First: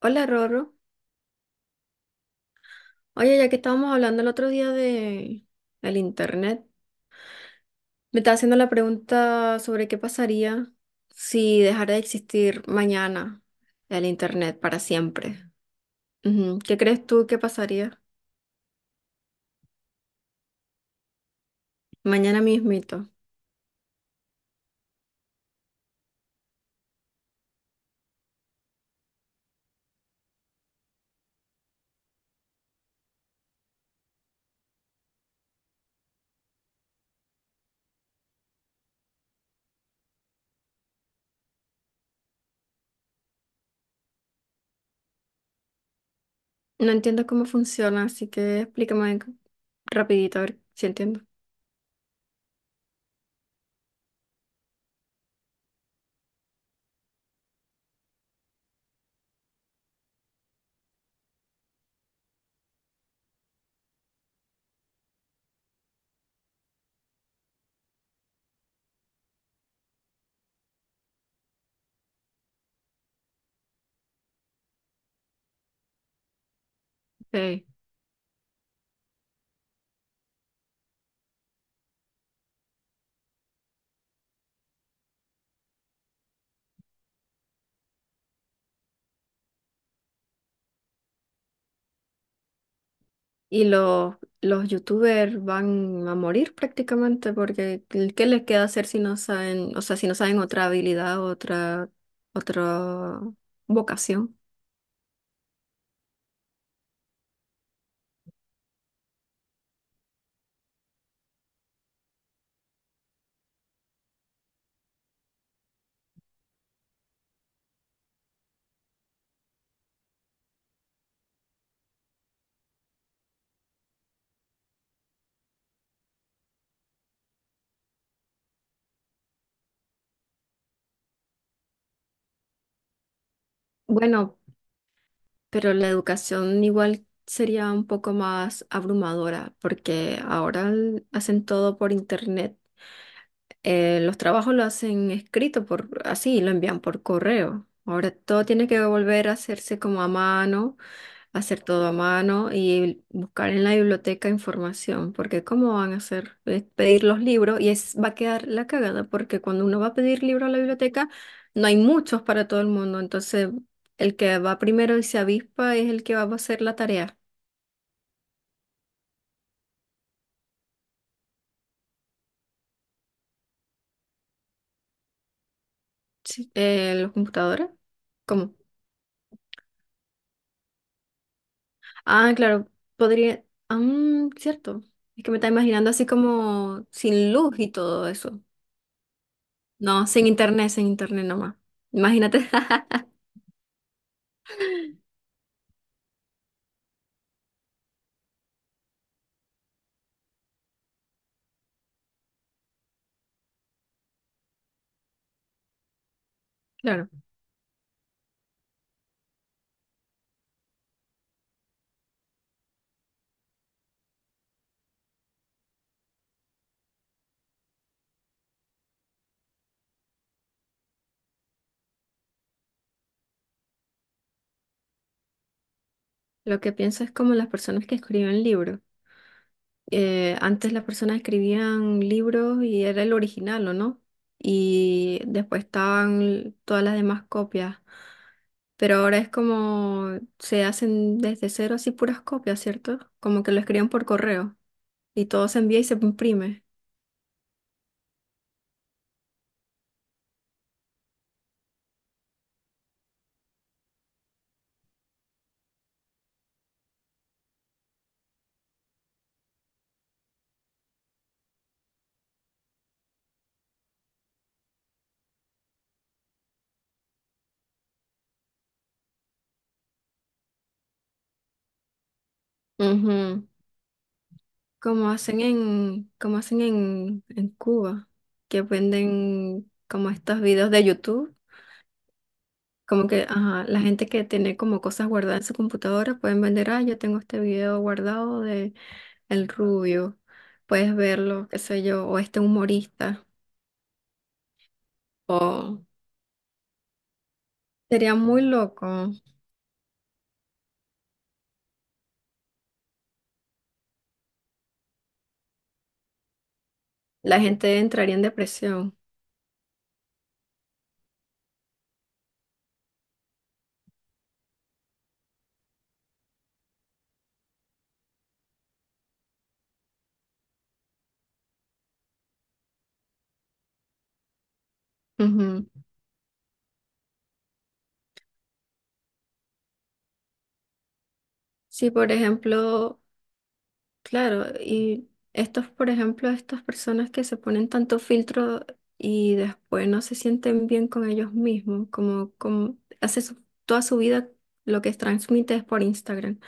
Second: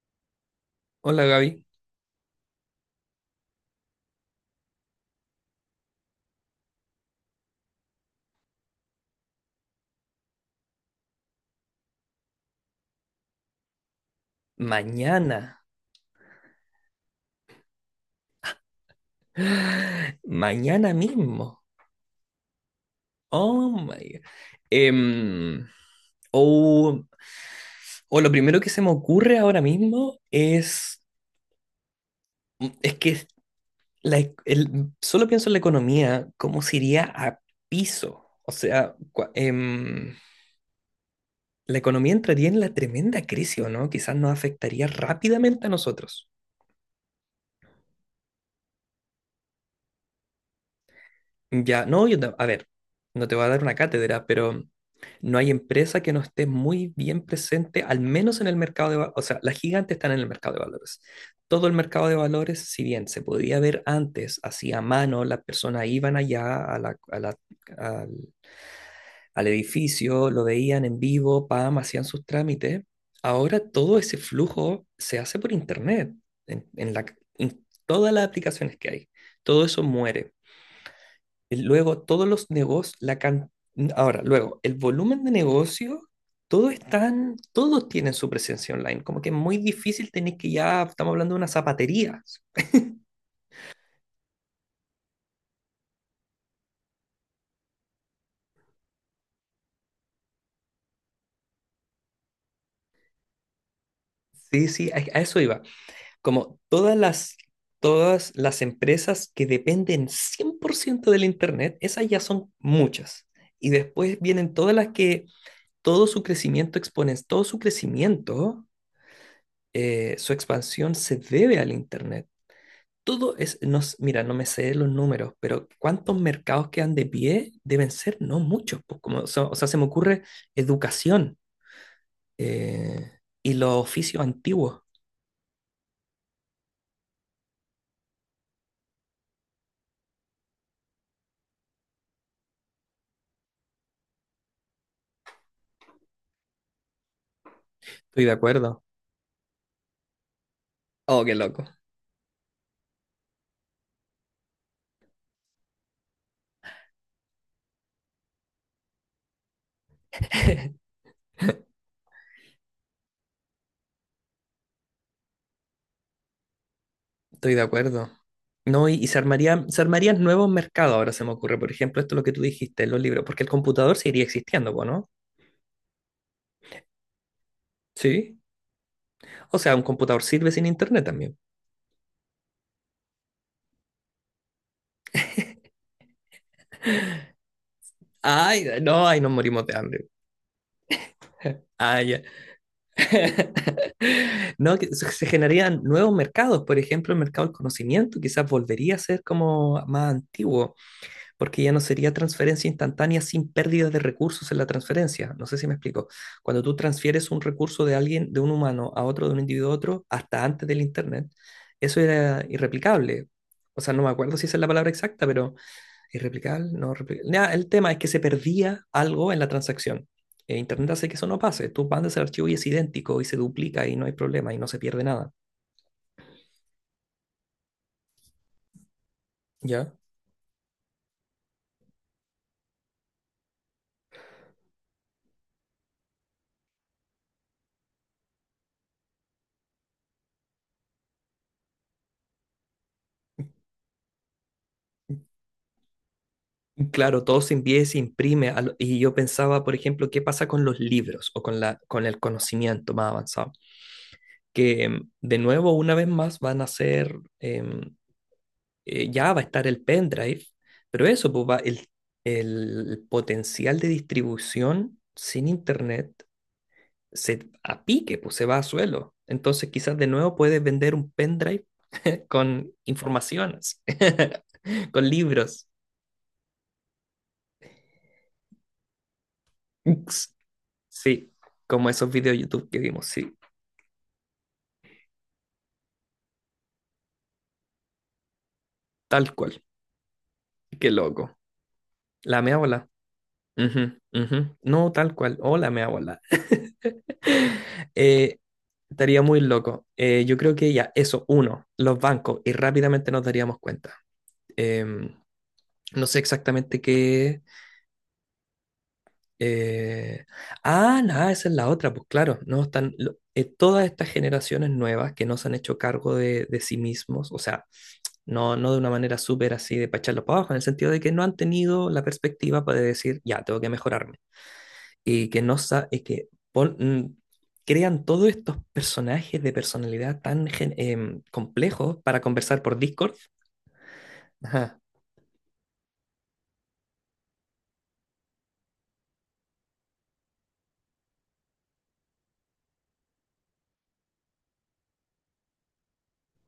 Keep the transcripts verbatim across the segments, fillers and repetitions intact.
Hola, Rorro. Hola, Gaby. Oye, ya que estábamos hablando el otro día de el internet, me estaba haciendo la pregunta sobre qué pasaría si dejara de existir mañana el internet para Mañana, siempre. Ujú. ¿Qué crees tú que pasaría mañana mismo. mañana mismito? Oh my God. Em, o, o lo primero que se me ocurre ahora mismo es, mm, es que la e- el- solo pienso en la economía, cómo se iría a piso. O sea, cua- em, la economía entraría en la tremenda crisis, ¿o no? Quizás nos afectaría rápidamente a nosotros. No entiendo cómo funciona, así que explícame rapidito a ver si entiendo. Ya, no, yo, ta- A ver, no te voy a dar una cátedra, pero no hay empresa que no esté muy bien presente, al menos en el mercado de valores. O sea, las gigantes están en el mercado de valores. Todo el mercado de valores, si bien se podía ver antes, así a mano, las personas iban allá a la- a la- al, al edificio, lo veían en vivo, pam, hacían sus trámites. Ahora todo ese flujo se hace por internet, en, en la, Ok. en todas las aplicaciones que hay. Todo eso muere el- luego, todos los negocios, la can- ahora, luego, el volumen de negocio, todos están, todos tienen su presencia online. Como que es muy difícil tener que ya, estamos hablando de una zapatería. Y los, los youtubers van a morir prácticamente porque ¿qué qué les queda hacer si no saben, o sea, si no saben otra habilidad, otra, otra vocación? Sí, sí, a, a eso iba. Como todas las, todas las empresas que dependen cien por ciento del Internet, esas ya son muchas. Y después vienen todas las que todo su crecimiento exponen, todo su crecimiento, eh, su expansión se debe al Internet. Todo es, no, s- mira, no me sé los números, pero ¿cuántos mercados quedan de pie? Deben ser no muchos, pues, como, so- o sea, se me ocurre educación eh, y los oficios Bueno, antiguos. pero la educación igual sería un poco más abrumadora porque ahora l- hacen todo por internet. Eh, los trabajos lo hacen escrito por así, lo envían por correo. Ahora Estoy de todo tiene que acuerdo. volver a hacerse como a mano, Oh, qué hacer loco. todo a mano y buscar en la biblioteca información, porque ¿cómo van a hacer? Es pedir los libros y es, va a quedar la cagada, porque cuando uno va a pedir libros a la biblioteca, no hay muchos para todo el mundo, entonces el que va primero y se avispa es el que va a hacer la tarea. Estoy de acuerdo. No, y, y se armarían, se armarían nuevos mercados, ahora se me ocurre. Por ejemplo, esto es lo que tú dijiste, los libros, porque el computador seguiría existiendo, po, ¿no? Sí. Eh, ¿los computadores? Sí. ¿Cómo? O sea, un computador sirve sin internet también. Ah, claro, podría... Ah, mm, cierto. Es que me está imaginando así como sin luz y todo eso. Ay, no, ay, nos morimos de No, hambre. sin internet, sin internet nomás. Ay, ya. Imagínate. No, que se se generarían nuevos mercados, por ejemplo, el mercado del conocimiento quizás volvería a ser como más antiguo, porque ya no sería transferencia instantánea sin pérdidas de recursos en la transferencia. No sé si me explico. Cuando tú Claro. transfieres un recurso de alguien, de un humano a otro, de un individuo a otro, hasta antes del Internet, eso era irreplicable. O sea, no me acuerdo si esa es la palabra exacta, pero irreplicable, no replicable. Nah, el tema es que se perdía algo en la transacción. Eh, Internet hace que eso no pase. Tú mandas el archivo y es idéntico y se duplica y no hay problema y no se pierde nada. Lo que pienso es como las personas que escriben libros. ¿Ya? Eh, antes las personas escribían libros y era el original, ¿o no? Y después estaban l- todas las demás copias. Pero ahora es como se hacen desde cero así puras copias, ¿cierto? Como que lo escriben por correo y todo se envía y se imprime. Claro, todo se envía y se imprime. lo- Y yo pensaba, por ejemplo, qué pasa con los libros o con la, con el conocimiento más avanzado. Que em, de nuevo, una vez más, van a ser, em, eh, ya va a estar el pendrive, pero eso, pues va, el, el potencial de distribución sin internet se a pique, pues se va a suelo. Entonces quizás de nuevo puedes vender un pendrive con Ujú. informaciones, con Como hacen libros. en, como hacen en, en Cuba, que venden como Ups. estos videos de Sí, YouTube. como esos videos de YouTube que Como vimos, que, sí, ajá, la gente que tiene como cosas guardadas en su computadora pueden vender, ah, yo tengo este video guardado de tal El cual. Rubio, Qué puedes loco. verlo, qué sé yo, o este La mea bola. humorista, Ujú, ujú. No, tal cual. Hola, o mea bola. sería Eh, muy loco, estaría muy loco. Eh, yo creo que ya, eso, uno, los bancos, y rápidamente nos daríamos cuenta. Em, no sé exactamente la qué. gente entraría en depresión. Eh, ah, nada, esa es la otra, pues claro, no están lo- eh, todas estas generaciones nuevas que no se han hecho cargo de, de sí mismos, o sea, no, no de una manera súper así de pacharlo para abajo, en el sentido de que no han tenido la perspectiva para decir, ya, tengo que mejorarme. Y que no Ujú. sa- y que pon- mm, crean todos estos personajes de personalidad tan gen- em, Sí, complejos por para conversar por ejemplo, Discord. claro, Ajá. y estos, por ejemplo, estas personas que se ponen tanto filtro y después no se sienten bien con ellos mismos, como, como hace su- toda su vida lo que transmite es por Instagram.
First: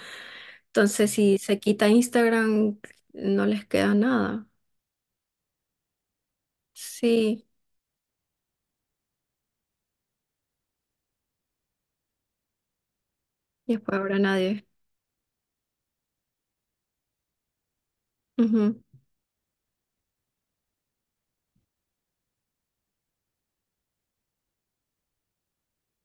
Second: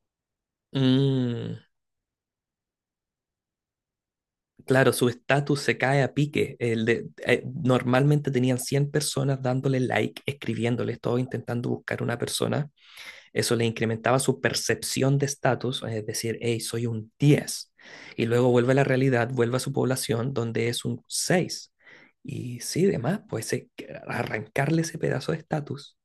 Entonces, si se Mm. quita Instagram, no les queda nada. Claro, su estatus se cae a pique. El de- eh, Sí, Normalmente tenían cien personas dándole like, escribiéndole, todo intentando buscar una persona. Eso le y después habrá incrementaba su nadie. percepción de estatus, es decir, hey, soy un diez. Y luego vuelve a Ujú. la realidad, vuelve a su población, donde es un seis. Y sí, demás, pues eh, que arrancarle ese pedazo de estatus,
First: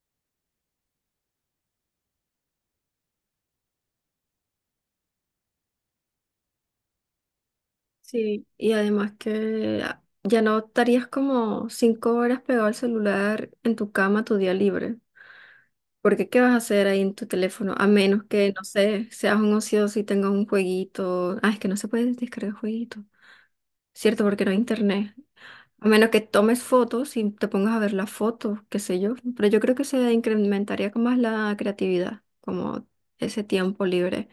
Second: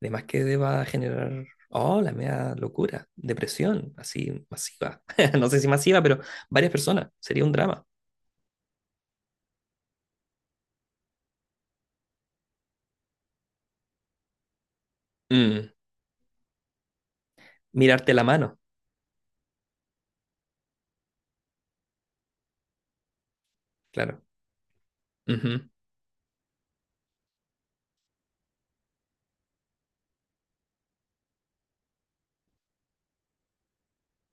de más que deba generar, oh, la media locura, depresión, así masiva. No sé si masiva, pero varias personas, sería un drama. Sí, y además que ah, ya no estarías como cinco horas pegado al celular en tu cama tu día libre. Mm. Porque ¿qué vas a hacer ahí en tu teléfono? A Mirarte la menos que, mano, no sé, seas un ocioso y tengas un jueguito. Ah, es que no se puede descargar jueguito. claro. Cierto, porque no hay internet. Ujú. A menos que tomes fotos y te pongas a ver las fotos, qué sé yo. Pero yo creo que se incrementaría con más la creatividad, como ese tiempo libre.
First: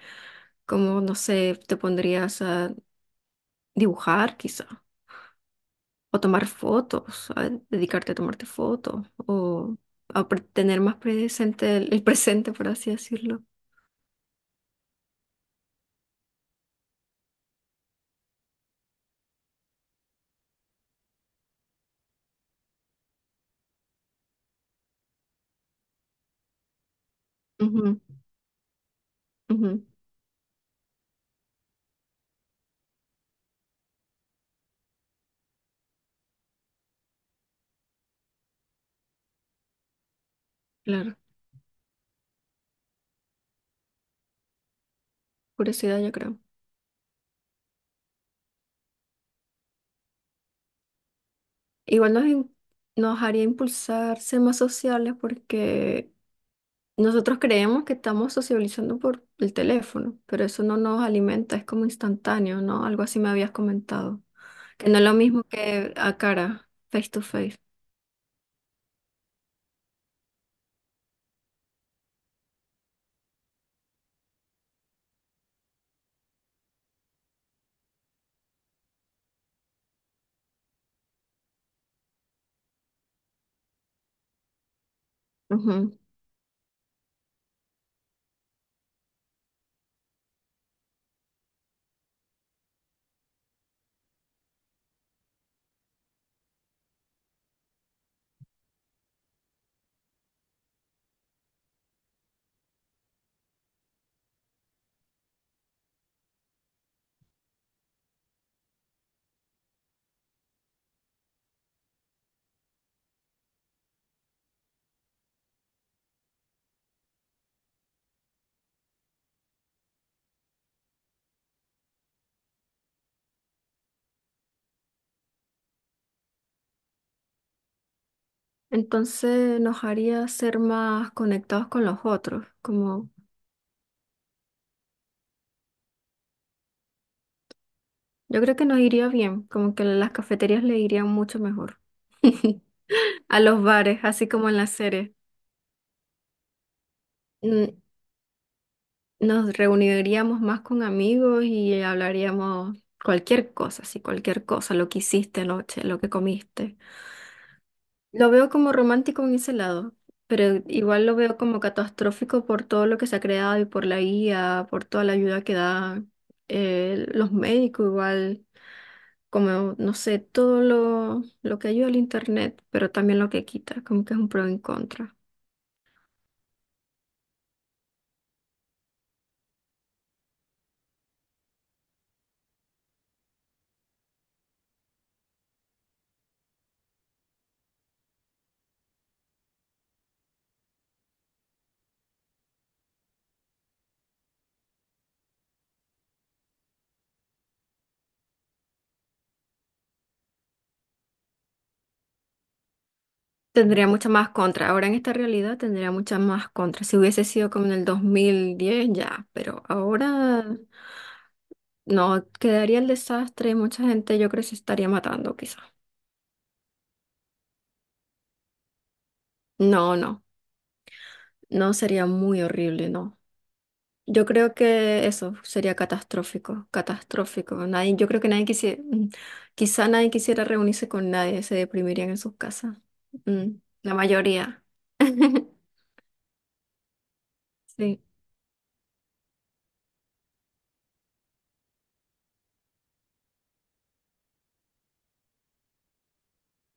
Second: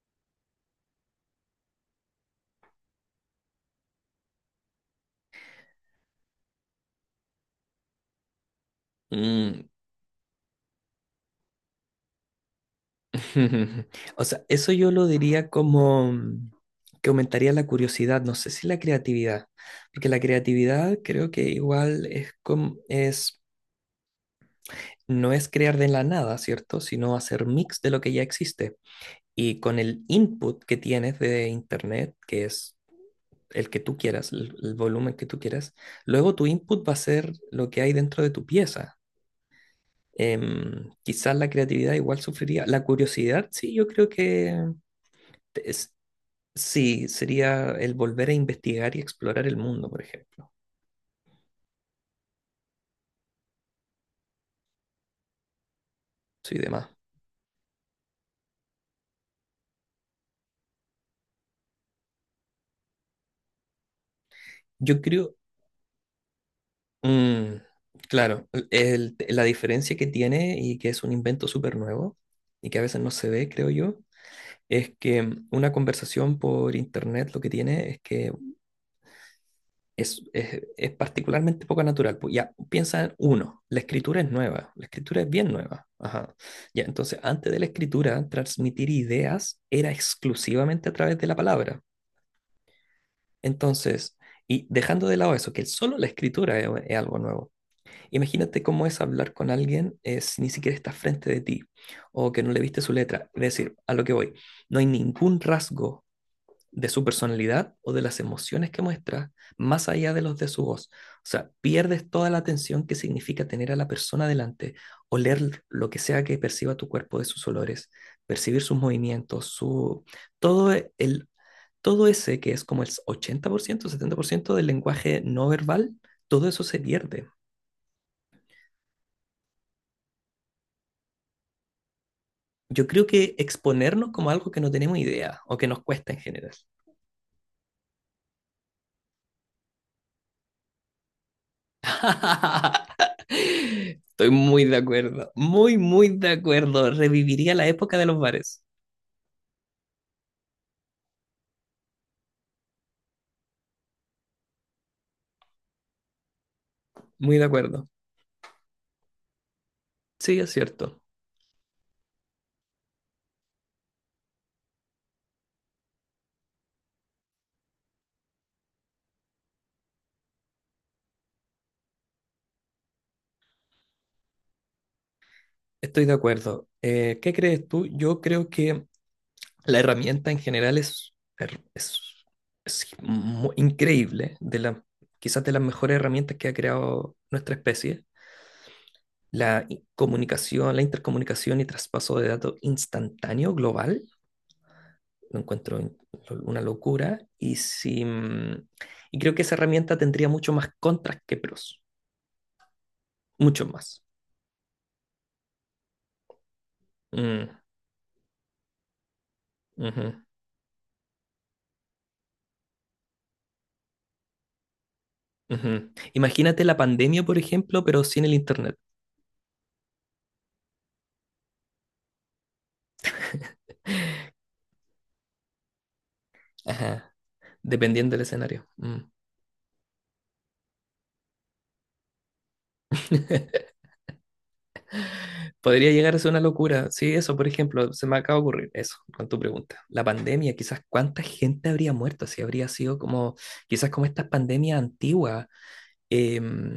Como, no sé, te pondrías a dibujar quizá, o tomar fotos, a dedicarte a tomarte fotos, o Mm. a pre- tener más presente el, el presente, por así decirlo. O sea, eso yo lo diría como mm, que aumentaría la curiosidad, no sé si la creatividad, porque la creatividad creo que igual es como es no es crear de la nada, ¿cierto? Sino hacer mix de Ujú, lo que ya existe. Y con ujú, el input que tienes de internet, que es el que tú quieras, el, el volumen que tú quieras, luego tu input va a ser lo que hay dentro de tu pieza. Em, claro, quizás la creatividad igual sufriría. La curiosidad, sí, yo creo que es, curiosidad yo creo. sí, sería el volver a investigar y explorar el mundo, por ejemplo. Igual nos, in- nos haría impulsar ser más sociales porque Sí, demás. nosotros creemos que estamos sociabilizando por el teléfono, pero eso no nos alimenta, es como instantáneo, ¿no? Algo así me habías comentado, que no Yo es lo creo, mismo que a cara, face to mm, face. claro, el- la diferencia que tiene y que es un invento súper nuevo y que a veces no se ve, creo yo, es que una conversación por internet lo que tiene es que es, es, es particularmente poco natural. Pues ya, piensa en uno, la escritura es nueva, la escritura es bien nueva. Ujú. Ajá. Ya, entonces, antes de la escritura, transmitir ideas era exclusivamente a través de la palabra. Entonces, y dejando de lado eso, que solo la escritura es, es algo nuevo. Imagínate cómo es hablar con alguien eh, si ni siquiera está frente de ti o que no le viste su letra. Es decir, a lo que voy, no hay ningún rasgo de su personalidad o de las emociones que muestra, más allá de los de su voz. O sea, pierdes toda la atención que significa tener a la persona delante, oler lo que sea que perciba tu cuerpo de sus olores, percibir sus movimientos, su todo el todo ese que es como el ochenta por ciento setenta por ciento del lenguaje no verbal, todo eso se pierde. Entonces nos haría ser más conectados con los otros, Yo creo como que exponernos como algo que no tenemos idea o que nos cuesta en general. yo creo que nos iría bien, como que las cafeterías le irían mucho mejor a los bares, así Estoy como en muy la de serie. acuerdo, muy, muy de acuerdo. Reviviría la Mm, época de los bares. nos reuniríamos más con amigos y hablaríamos cualquier cosa, sí, cualquier cosa, lo que hiciste anoche, lo que comiste. Muy de acuerdo. Lo veo como romántico en ese lado, Sí, es pero cierto. igual lo veo como catastrófico por todo lo que se ha creado y por la guía, por toda la ayuda que dan eh, los médicos, igual, como, no sé, todo lo, lo que ayuda al internet, pero también lo que quita, como que es un pro en contra. Estoy de acuerdo. Eh, ¿qué crees tú? Yo creo que la herramienta en general es, er- es, es mu- increíble, de la, quizás de las mejores herramientas que ha creado nuestra especie. La i- comunicación, la intercomunicación y traspaso de datos instantáneo global lo encuentro una locura y, si, mm, y creo que esa herramienta tendría mucho más contras que pros, mucho Tendría más. mucha más contra. Ahora en esta realidad tendría mucha más contra. Si hubiese Mm, sido como en el dos mil diez ya, pero ujú, ahora no, quedaría el desastre. Mucha gente yo creo que se estaría matando quizá. ujú. Imagínate la pandemia, por ejemplo, pero sin el internet. No, no, no sería muy horrible, no. Yo creo que eso sería catastrófico, Ajá, catastrófico. Nadie, yo dependiendo del creo que nadie escenario. quisiera, Mm. quizá nadie quisiera reunirse con nadie, se deprimirían en sus casas. Mm, la mayoría. Podría llegar a ser una locura. Sí, eso, por ejemplo, Sí, se me acaba de ocurrir eso con tu pregunta. La pandemia, quizás cuánta gente habría muerto, si habría sido como, quizás como estas pandemias antiguas,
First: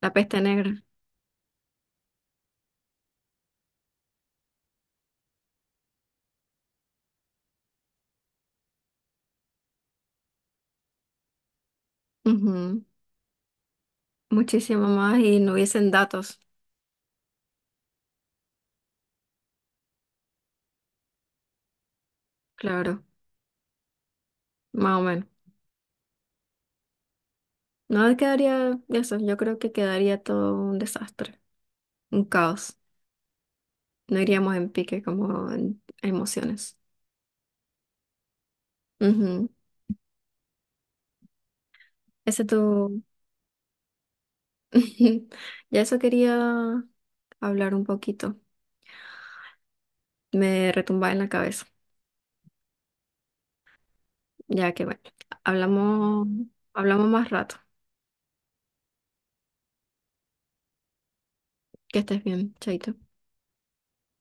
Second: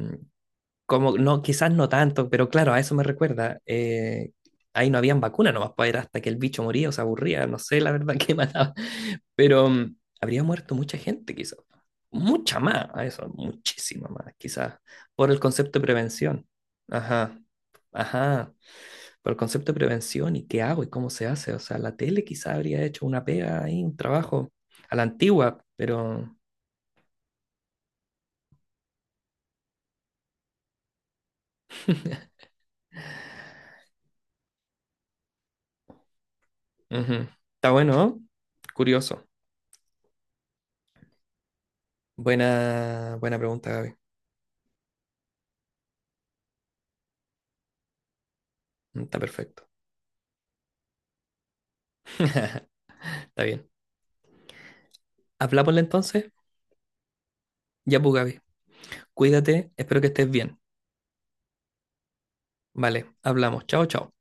la peste negra. como, no, quizás no tanto, pero claro, a eso me recuerda. Eh, ahí no habían vacuna nomás para era hasta que el bicho moría o se aburría, no sé la verdad qué mataba. Pero mm, habría muerto mucha gente, quizás. Mucha Ujú. más, a eso, muchísima más, quizás. Muchísimo más Por y el no concepto de hubiesen datos, prevención. Ajá, ajá. Por el concepto de prevención y qué hago y cómo se hace. O sea, la tele quizás habría claro, hecho una pega ahí, un trabajo a más la o menos. antigua, pero No quedaría eso, yo creo que quedaría todo un desastre, un caos. No iríamos en pique como en emociones. ujú. Está bueno, ¿no? Curioso. Ujú. Ese tú, Buena, buena pregunta, Gaby. ya eso quería hablar un poquito. Mm, está perfecto. Me retumbaba en la cabeza, Está bien. ya que bueno, Hablámosle hablamos, entonces. hablamos más rato. Ya, pues, Gaby. Cuídate. Espero que estés bien. Que estés bien, chaito. Vale, hablamos. Chao, chao.